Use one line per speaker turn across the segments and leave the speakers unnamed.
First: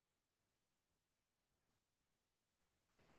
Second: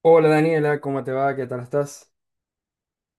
Hola Daniela, ¿cómo te va? ¿Qué tal estás?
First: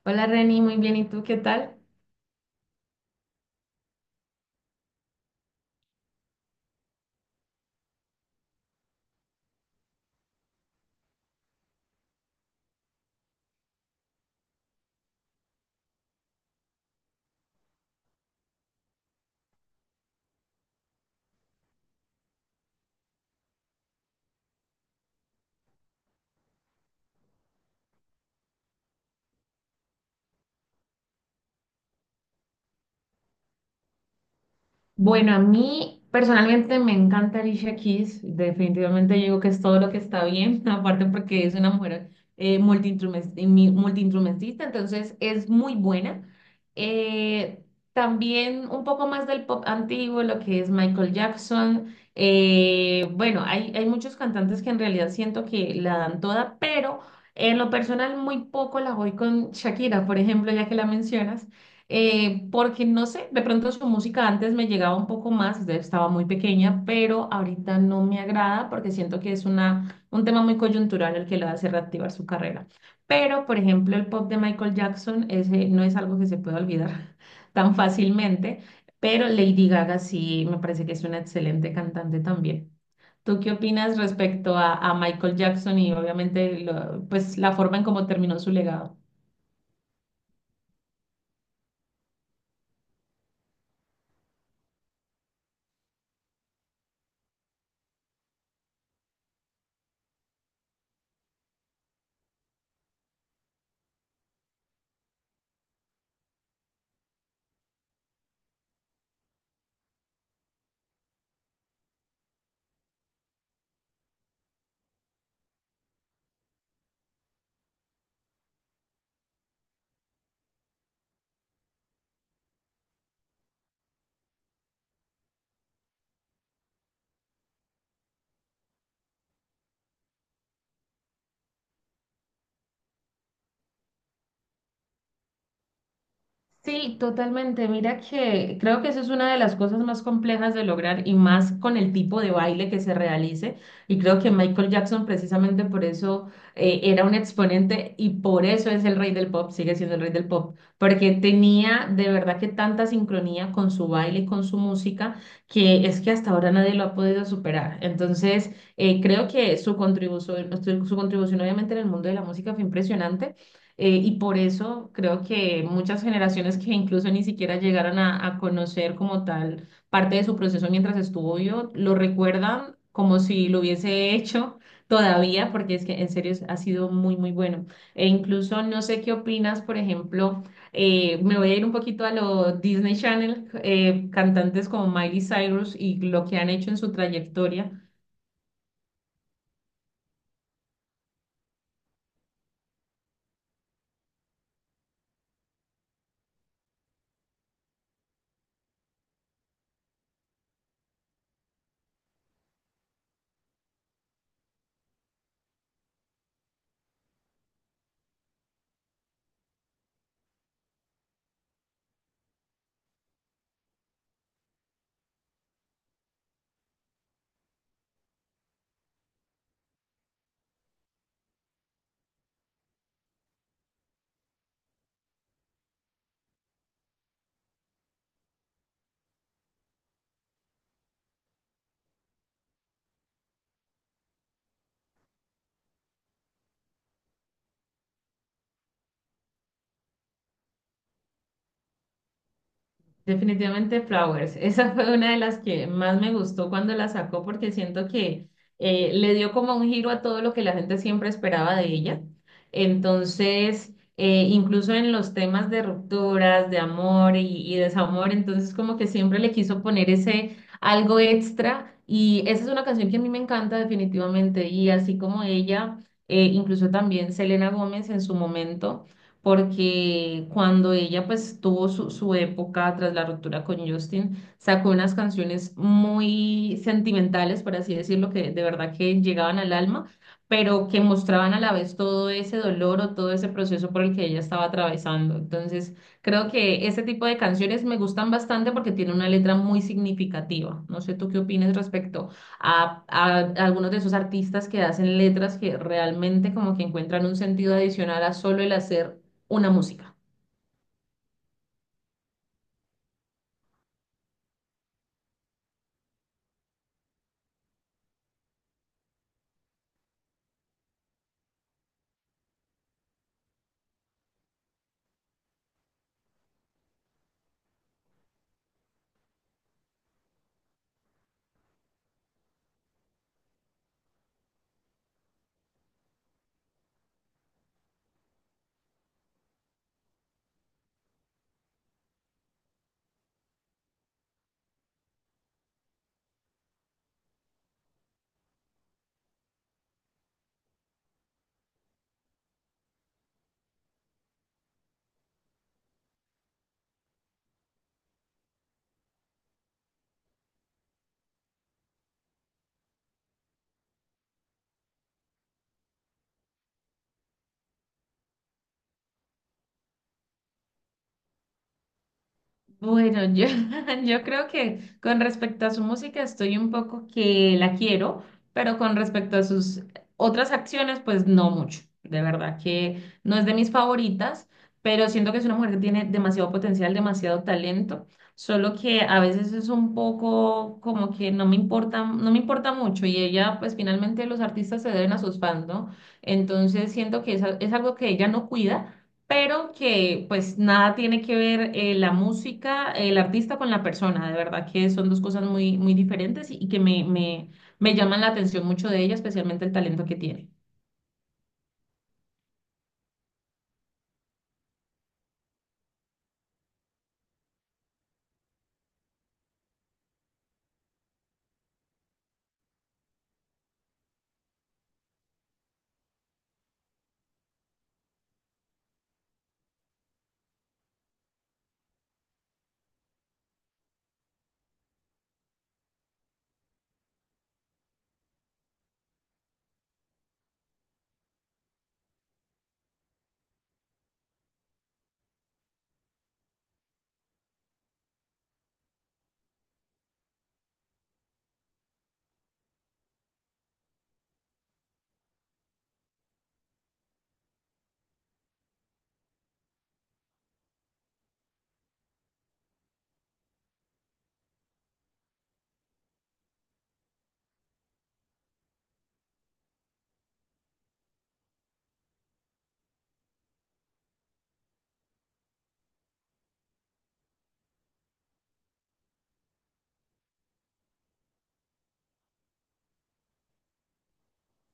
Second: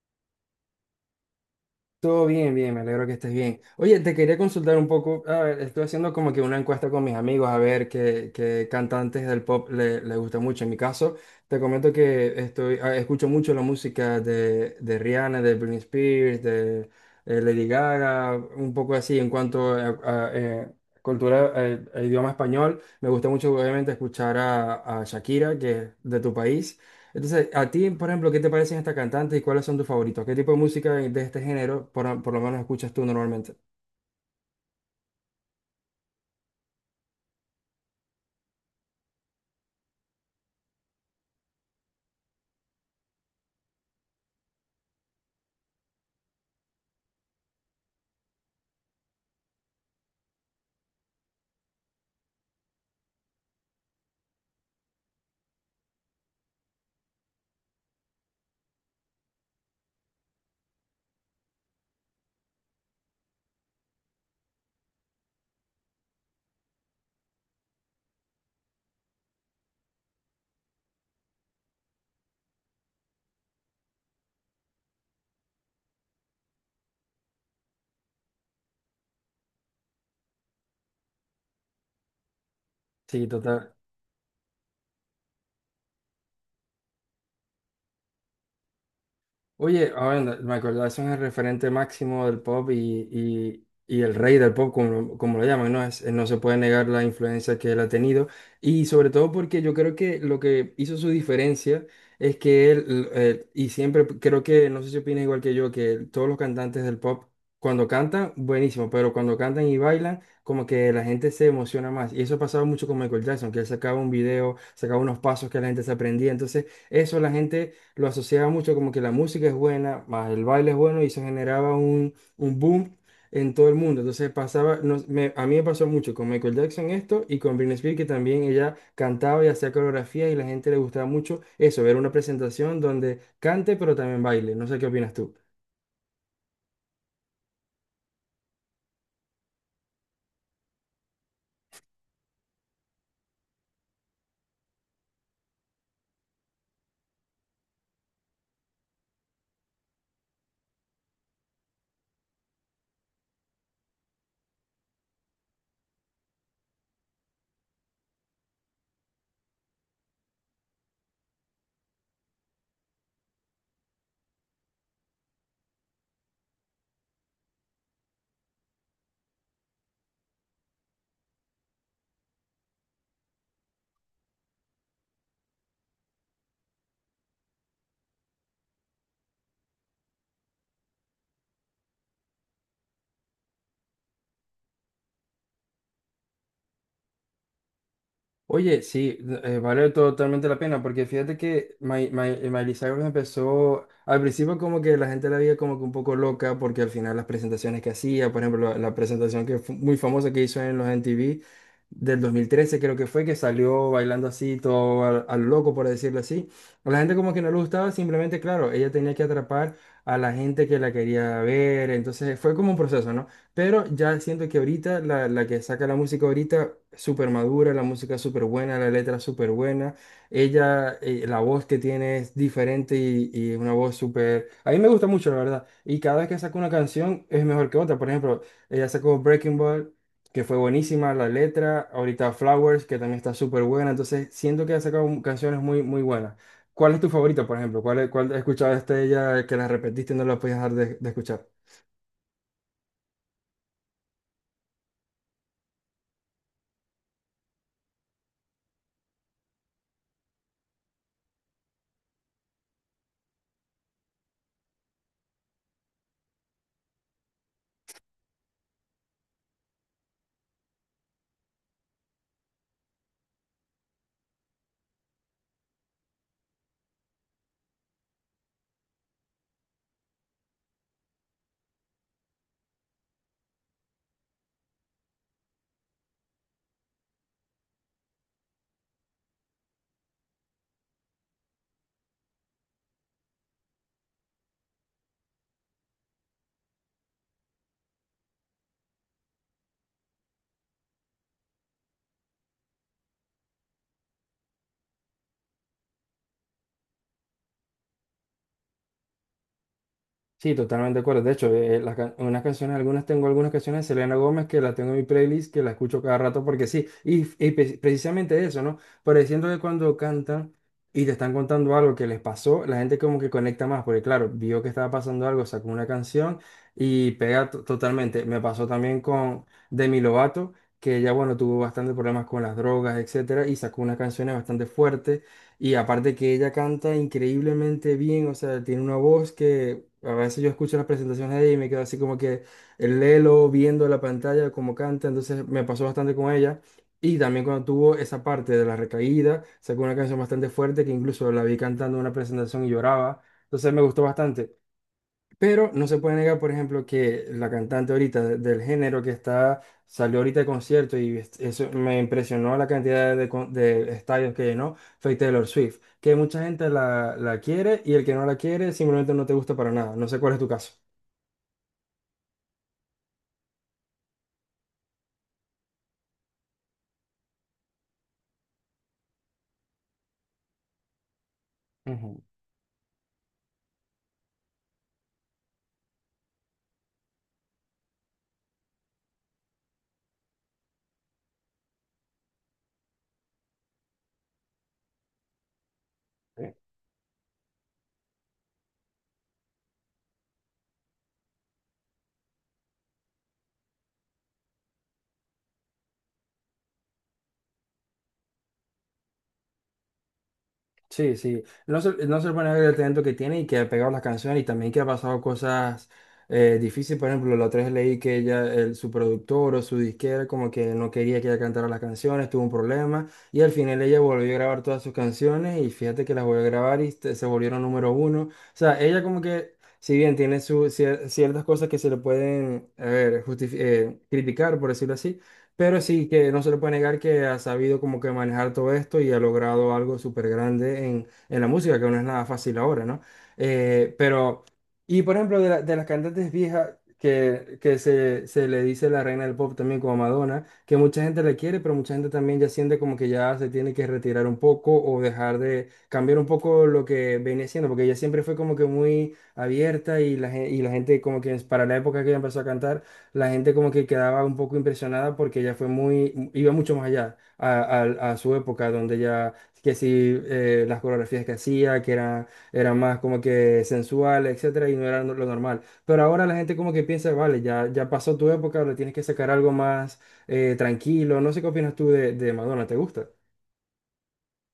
Hola Reni, muy bien. ¿Y tú qué tal?
Todo bien, me alegro que estés bien. Oye, te quería consultar un poco, a ver, estoy haciendo como que una encuesta con mis amigos a ver qué cantantes del pop le gusta mucho. En mi caso, te comento que estoy, escucho mucho la música de Rihanna, de Britney Spears, de Lady Gaga, un poco así en cuanto a cultura, a idioma español. Me gusta mucho obviamente escuchar a Shakira, que es de tu país. Entonces, a ti, por ejemplo, ¿qué te parecen estas cantantes y cuáles son tus favoritos? ¿Qué tipo de música de este género, por lo menos, escuchas tú normalmente?
Bueno, a mí personalmente me encanta Alicia Keys. Definitivamente yo digo que es todo lo que está bien, aparte porque es una mujer multiinstrumen- multiinstrumentista, entonces es muy buena. Eh, También un poco más del pop antiguo, lo que es Michael Jackson. Bueno, hay muchos cantantes que en realidad siento que la dan toda, pero en lo personal muy poco la voy con Shakira, por ejemplo, ya que la mencionas. Porque no sé, de pronto su música antes me llegaba un poco más, de- estaba muy pequeña, pero ahorita no me agrada porque siento que es un tema muy coyuntural el que le hace reactivar su carrera. Pero, por ejemplo, el pop de Michael Jackson ese no es algo que se pueda olvidar tan fácilmente, pero Lady Gaga sí me parece que es una excelente cantante también.
Sí,
¿Tú qué
total.
opinas respecto a Michael Jackson y obviamente lo- pues la forma en cómo terminó su legado?
Oye, ahora me acordaba, son el referente máximo del pop y, y el rey del pop, como lo llaman, ¿no? Es, no se puede negar la influencia que él ha tenido. Y sobre todo porque yo creo que lo que hizo su diferencia es que y siempre creo que, no sé si opinas igual que yo, que todos los cantantes del pop, cuando cantan, buenísimo, pero cuando cantan y bailan, como que la gente se emociona más. Y eso pasaba mucho con Michael Jackson, que él sacaba un video, sacaba unos pasos que la gente se aprendía. Entonces, eso la gente lo asociaba mucho como que la música es buena, más el baile es bueno y se generaba un boom en todo el mundo. Entonces pasaba, a mí me pasó mucho con Michael Jackson esto y con Britney Spears que también ella cantaba y hacía coreografía y la gente le gustaba mucho eso, ver una presentación donde cante pero también baile. No sé qué opinas tú.
Sí, totalmente. Mira que creo que eso es una de las cosas más complejas de lograr y más con el tipo de baile que se realice. Y creo que Michael Jackson precisamente por eso era un exponente y por eso es el rey del pop, sigue siendo el rey del pop, porque tenía de verdad que tanta sincronía con su baile y con su música que es que hasta ahora nadie lo ha podido superar. Entonces, creo que su contribución obviamente en el mundo de la música fue impresionante, y por eso creo que muchas generaciones que incluso ni siquiera llegaron a conocer como tal parte de su proceso mientras estuvo vivo, lo recuerdan como si lo hubiese hecho todavía, porque es que en serio es- ha sido muy, muy bueno. E incluso no sé qué opinas, por ejemplo, me voy a ir un poquito a lo Disney Channel, cantantes como Miley Cyrus y lo que han hecho en su trayectoria.
Oye, sí, vale totalmente la pena, porque fíjate que Miley Cyrus empezó, al principio como que la gente la veía como que un poco loca, porque al final las presentaciones que hacía, por ejemplo, la presentación que fue muy famosa que hizo en los MTV del 2013 creo que fue, que salió bailando así, todo al loco, por decirlo así. A la gente como que no le gustaba, simplemente, claro, ella tenía que atrapar a la gente que la quería ver, entonces fue como un proceso, ¿no? Pero ya siento que ahorita la que saca la música ahorita, súper madura, la música súper buena, la letra súper buena. Ella, la voz que tiene es diferente y es una voz súper. A mí me gusta mucho, la verdad. Y cada vez que saca una canción es mejor que otra. Por ejemplo, ella sacó Breaking Ball, que fue buenísima la letra. Ahorita Flowers, que también está súper buena. Entonces siento que ha sacado canciones muy buenas. ¿Cuál es tu favorita, por ejemplo? ¿ cuál escuchaste de ella que la repetiste y no la podías dejar de escuchar?
Definitivamente Flowers. Esa fue una de las que más me gustó cuando la sacó porque siento que le dio como un giro a todo lo que la gente siempre esperaba de ella. Entonces, incluso en los temas de rupturas, de amor y desamor, entonces como que siempre le quiso poner ese algo extra. Y esa es una canción que a mí me encanta definitivamente. Y así como ella, incluso también Selena Gómez en su momento porque cuando ella pues tuvo su época tras la ruptura con Justin, sacó unas canciones muy sentimentales, por así decirlo, que de verdad que llegaban al alma, pero que mostraban a la vez todo ese dolor o todo ese proceso por el que ella estaba atravesando. Entonces, creo que ese tipo de canciones me gustan bastante porque tiene una letra muy significativa. No sé tú qué opinas respecto a algunos de esos artistas que hacen letras que realmente como que encuentran un sentido adicional a solo el hacer una música.
Sí, totalmente de acuerdo. De hecho, unas canciones, algunas tengo algunas canciones de Selena Gómez que las tengo en mi playlist, que las escucho cada rato porque sí. Y, precisamente eso, ¿no? Pareciendo que cuando cantan y te están contando algo que les pasó, la gente como que conecta más, porque claro, vio que estaba pasando algo, sacó una canción y pega totalmente. Me pasó también con Demi Lovato, que ella, bueno, tuvo bastantes problemas con las drogas, etcétera, y sacó unas canciones bastante fuertes. Y aparte que ella canta increíblemente bien, o sea, tiene una voz que, a veces yo escucho las presentaciones de ella y me quedo así como que el lelo viendo la pantalla, como canta, entonces me pasó bastante con ella. Y también cuando tuvo esa parte de la recaída, sacó una canción bastante fuerte que incluso la vi cantando en una presentación y lloraba. Entonces me gustó bastante. Pero no se puede negar, por ejemplo, que la cantante ahorita del género que está, salió ahorita de concierto y eso me impresionó la cantidad de estadios que llenó, fue Taylor Swift, que mucha gente la quiere y el que no la quiere simplemente no te gusta para nada. No sé cuál es tu caso.
Bueno, yo, yo creo que con respecto a su música estoy un poco que la quiero, pero con respecto a sus otras acciones, pues no mucho. De
Ujú.
verdad que no es de mis favoritas, pero siento que es una mujer que tiene demasiado potencial, demasiado talento, solo que a veces es un poco como que no me importa, no me importa mucho y ella, pues finalmente los artistas se deben a sus fans, ¿no? Entonces siento que es a- es algo que ella no cuida, pero que pues nada tiene que ver, la música, el artista con la persona, de verdad que son dos cosas muy, muy diferentes y que me llaman la atención mucho de ella, especialmente el talento que tiene.
Sí, sí. No se pone a ver el talento que tiene y que ha pegado las canciones y también que ha pasado cosas difíciles. Por ejemplo, la otra vez leí que ella, su productor o su disquera como que no quería que ella cantara las canciones, tuvo un problema y al final ella volvió a grabar todas sus canciones y fíjate que las volvió a grabar y se volvieron número 1. O sea, ella como que, si bien tiene su, ciertas cosas que se le pueden, a ver, criticar, por decirlo así. Pero sí que no se le puede negar que ha sabido como que manejar todo esto y ha logrado algo súper grande en la música, que no es nada fácil ahora, ¿no? Eh, pero, y por ejemplo, de las cantantes viejas que, se le dice la reina del pop también como Madonna, que mucha gente le quiere, pero mucha gente también ya siente como que ya se tiene que retirar un poco o dejar de cambiar un poco lo que venía siendo, porque ella siempre fue como que muy abierta y y la gente como que para la época que ella empezó a cantar la gente como que quedaba un poco impresionada porque ella fue muy, iba mucho más allá a su época, donde ya, que sí, las coreografías que hacía, eran más como que sensuales, etcétera, y no era lo normal. Pero ahora la gente como que piensa, vale, ya, ya pasó tu época, ahora tienes que sacar algo más tranquilo. No sé qué opinas tú de Madonna, ¿te gusta?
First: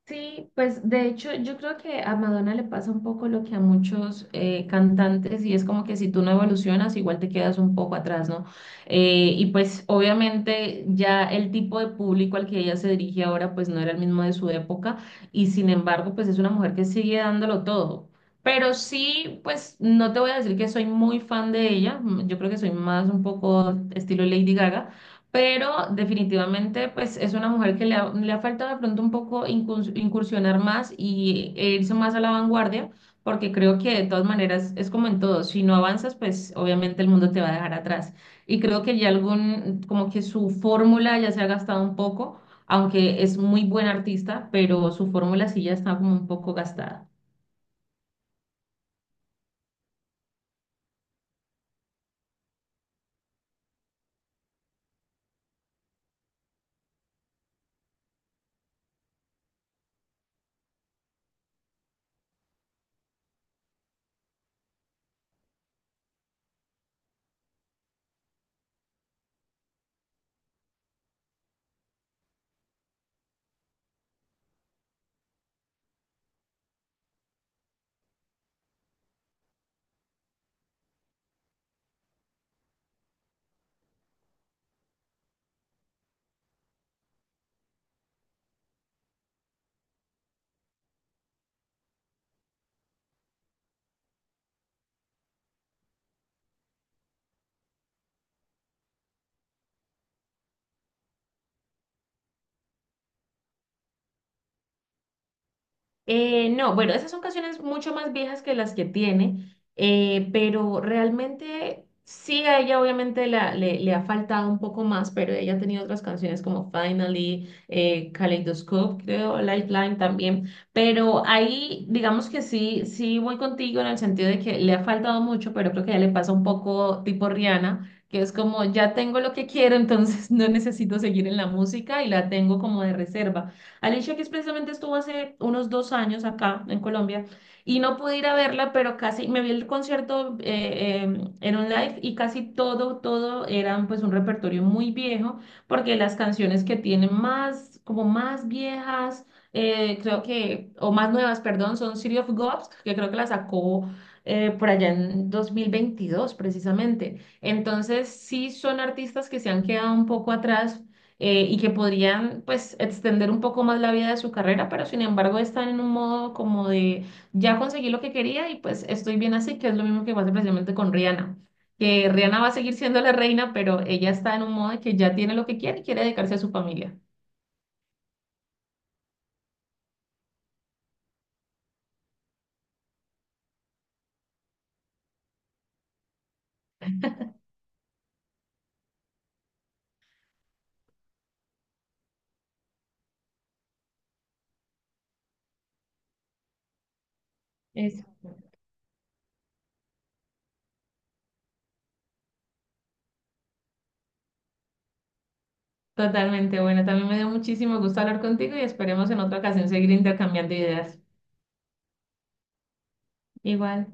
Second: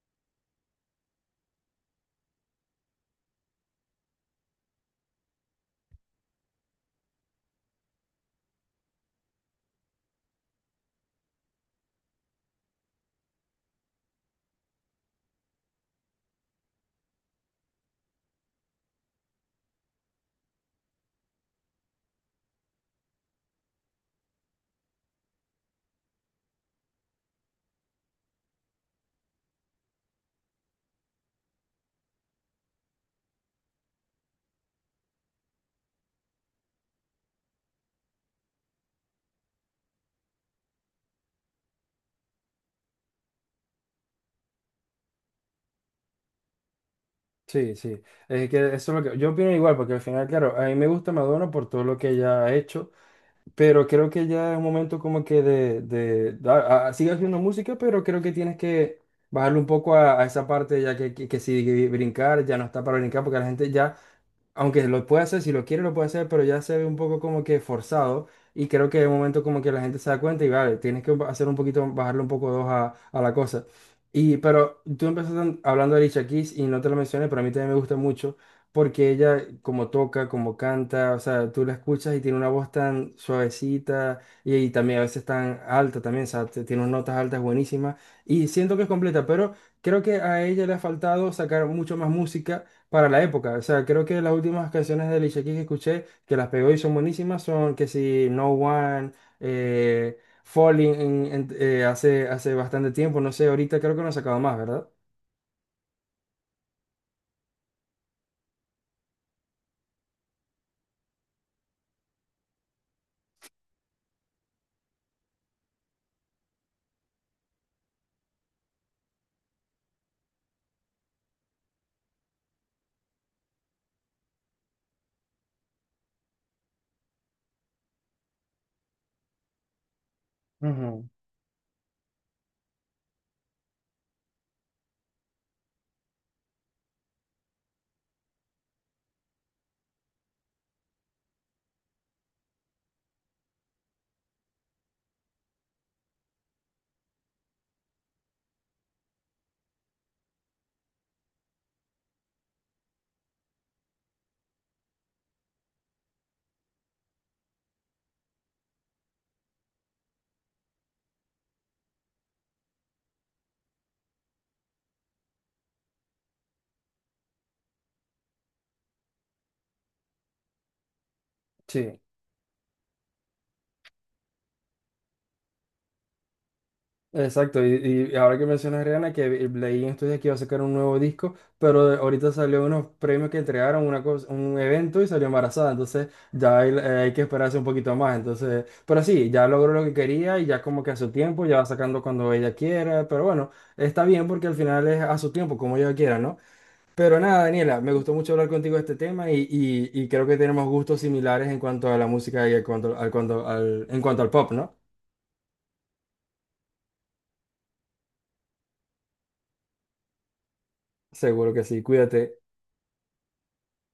Sí, pues de hecho yo creo que a Madonna le pasa un poco lo que a muchos cantantes y es como que si tú no evolucionas igual te quedas un poco atrás, ¿no? Y pues obviamente ya el tipo de público al que ella se dirige ahora pues no era el mismo de su época y sin embargo pues es una mujer que sigue dándolo todo. Pero sí, pues no te voy a decir que soy muy fan de ella, yo creo que soy más un poco estilo Lady Gaga, pero definitivamente pues es una mujer que le ha faltado de pronto un poco incurs- incursionar más e irse más a la vanguardia, porque creo que de todas maneras es como en todo, si no avanzas pues obviamente el mundo te va a dejar atrás. Y creo que ya algún, como que su fórmula ya se ha gastado un poco, aunque es muy buena artista, pero su fórmula sí ya está como un poco gastada.
Sí, sí. Es que eso es lo que yo opino igual, porque al final, claro, a mí me gusta Madonna por todo lo que ella ha hecho. Pero creo que ya es un momento como que sigue haciendo música, pero creo que tienes que bajarle un poco a esa parte, ya que si brincar, ya no está para brincar, porque la gente ya aunque lo puede hacer, si lo quiere lo puede hacer, pero ya se ve un poco como que forzado y creo que de momento como que la gente se da cuenta y vale, tienes que hacer un poquito, bajarle un poco dos a la cosa. Y pero tú empezaste hablando de Alicia Keys y no te lo mencioné, pero a mí también me gusta mucho porque ella como toca, como canta, o sea, tú la escuchas y tiene una voz tan suavecita y también a veces tan alta también, o sea, tiene unas notas altas buenísimas y siento que es completa, pero creo que a ella le ha faltado sacar mucho más música para la época. O sea, creo que las últimas canciones de Alicia Keys que escuché, que las pegó y son buenísimas, son que si No One, eh, Falling, hace bastante tiempo, no sé, ahorita creo que no ha sacado más, ¿verdad?
No, bueno, esas son canciones mucho más viejas que las que tiene, pero realmente sí a ella obviamente la- le ha faltado un poco más, pero ella ha tenido otras canciones como Finally, Kaleidoscope, creo, Lifeline también, pero ahí digamos que sí, sí voy contigo en el sentido de que le ha faltado mucho, pero creo que ya le pasa un poco tipo Rihanna, que es como ya tengo lo que quiero, entonces no necesito
Ujú.
seguir en la música y la tengo como de reserva. Alicia Keys precisamente estuvo hace unos 2 años acá en Colombia y no pude ir a verla, pero casi me vi el concierto en un live y casi todo eran pues un repertorio muy viejo, porque las canciones que tienen más, como más viejas, creo que, o más nuevas, perdón, son City of Gods, que creo que la sacó por allá en 2022 precisamente. Entonces, sí son artistas que se han quedado un poco atrás, y que podrían pues extender un poco más la vida de su carrera, pero sin embargo están en un modo como de ya conseguí lo que quería y pues estoy bien así, que es lo mismo que pasa precisamente con Rihanna,
Sí.
que Rihanna va a seguir siendo la reina, pero ella está en un modo de que ya tiene lo que quiere y quiere dedicarse a su familia.
Exacto, y ahora que mencionas Rihanna, que leí en estos días que iba a sacar un nuevo disco, pero ahorita salió unos premios que entregaron una cosa, un evento y salió embarazada, entonces ya hay, hay que esperarse un poquito más, entonces, pero sí, ya logró lo que quería y ya como que a su tiempo, ya va sacando cuando ella quiera, pero bueno, está bien porque al final es a su tiempo, como ella quiera, ¿no? Pero nada, Daniela, me gustó mucho
Exacto.
hablar contigo de este tema y, y creo que tenemos gustos similares en cuanto a la música y en en cuanto al pop, ¿no?
Totalmente, bueno, también me dio muchísimo gusto hablar contigo y esperemos en otra ocasión seguir intercambiando ideas.
Seguro que sí, cuídate.
Igual.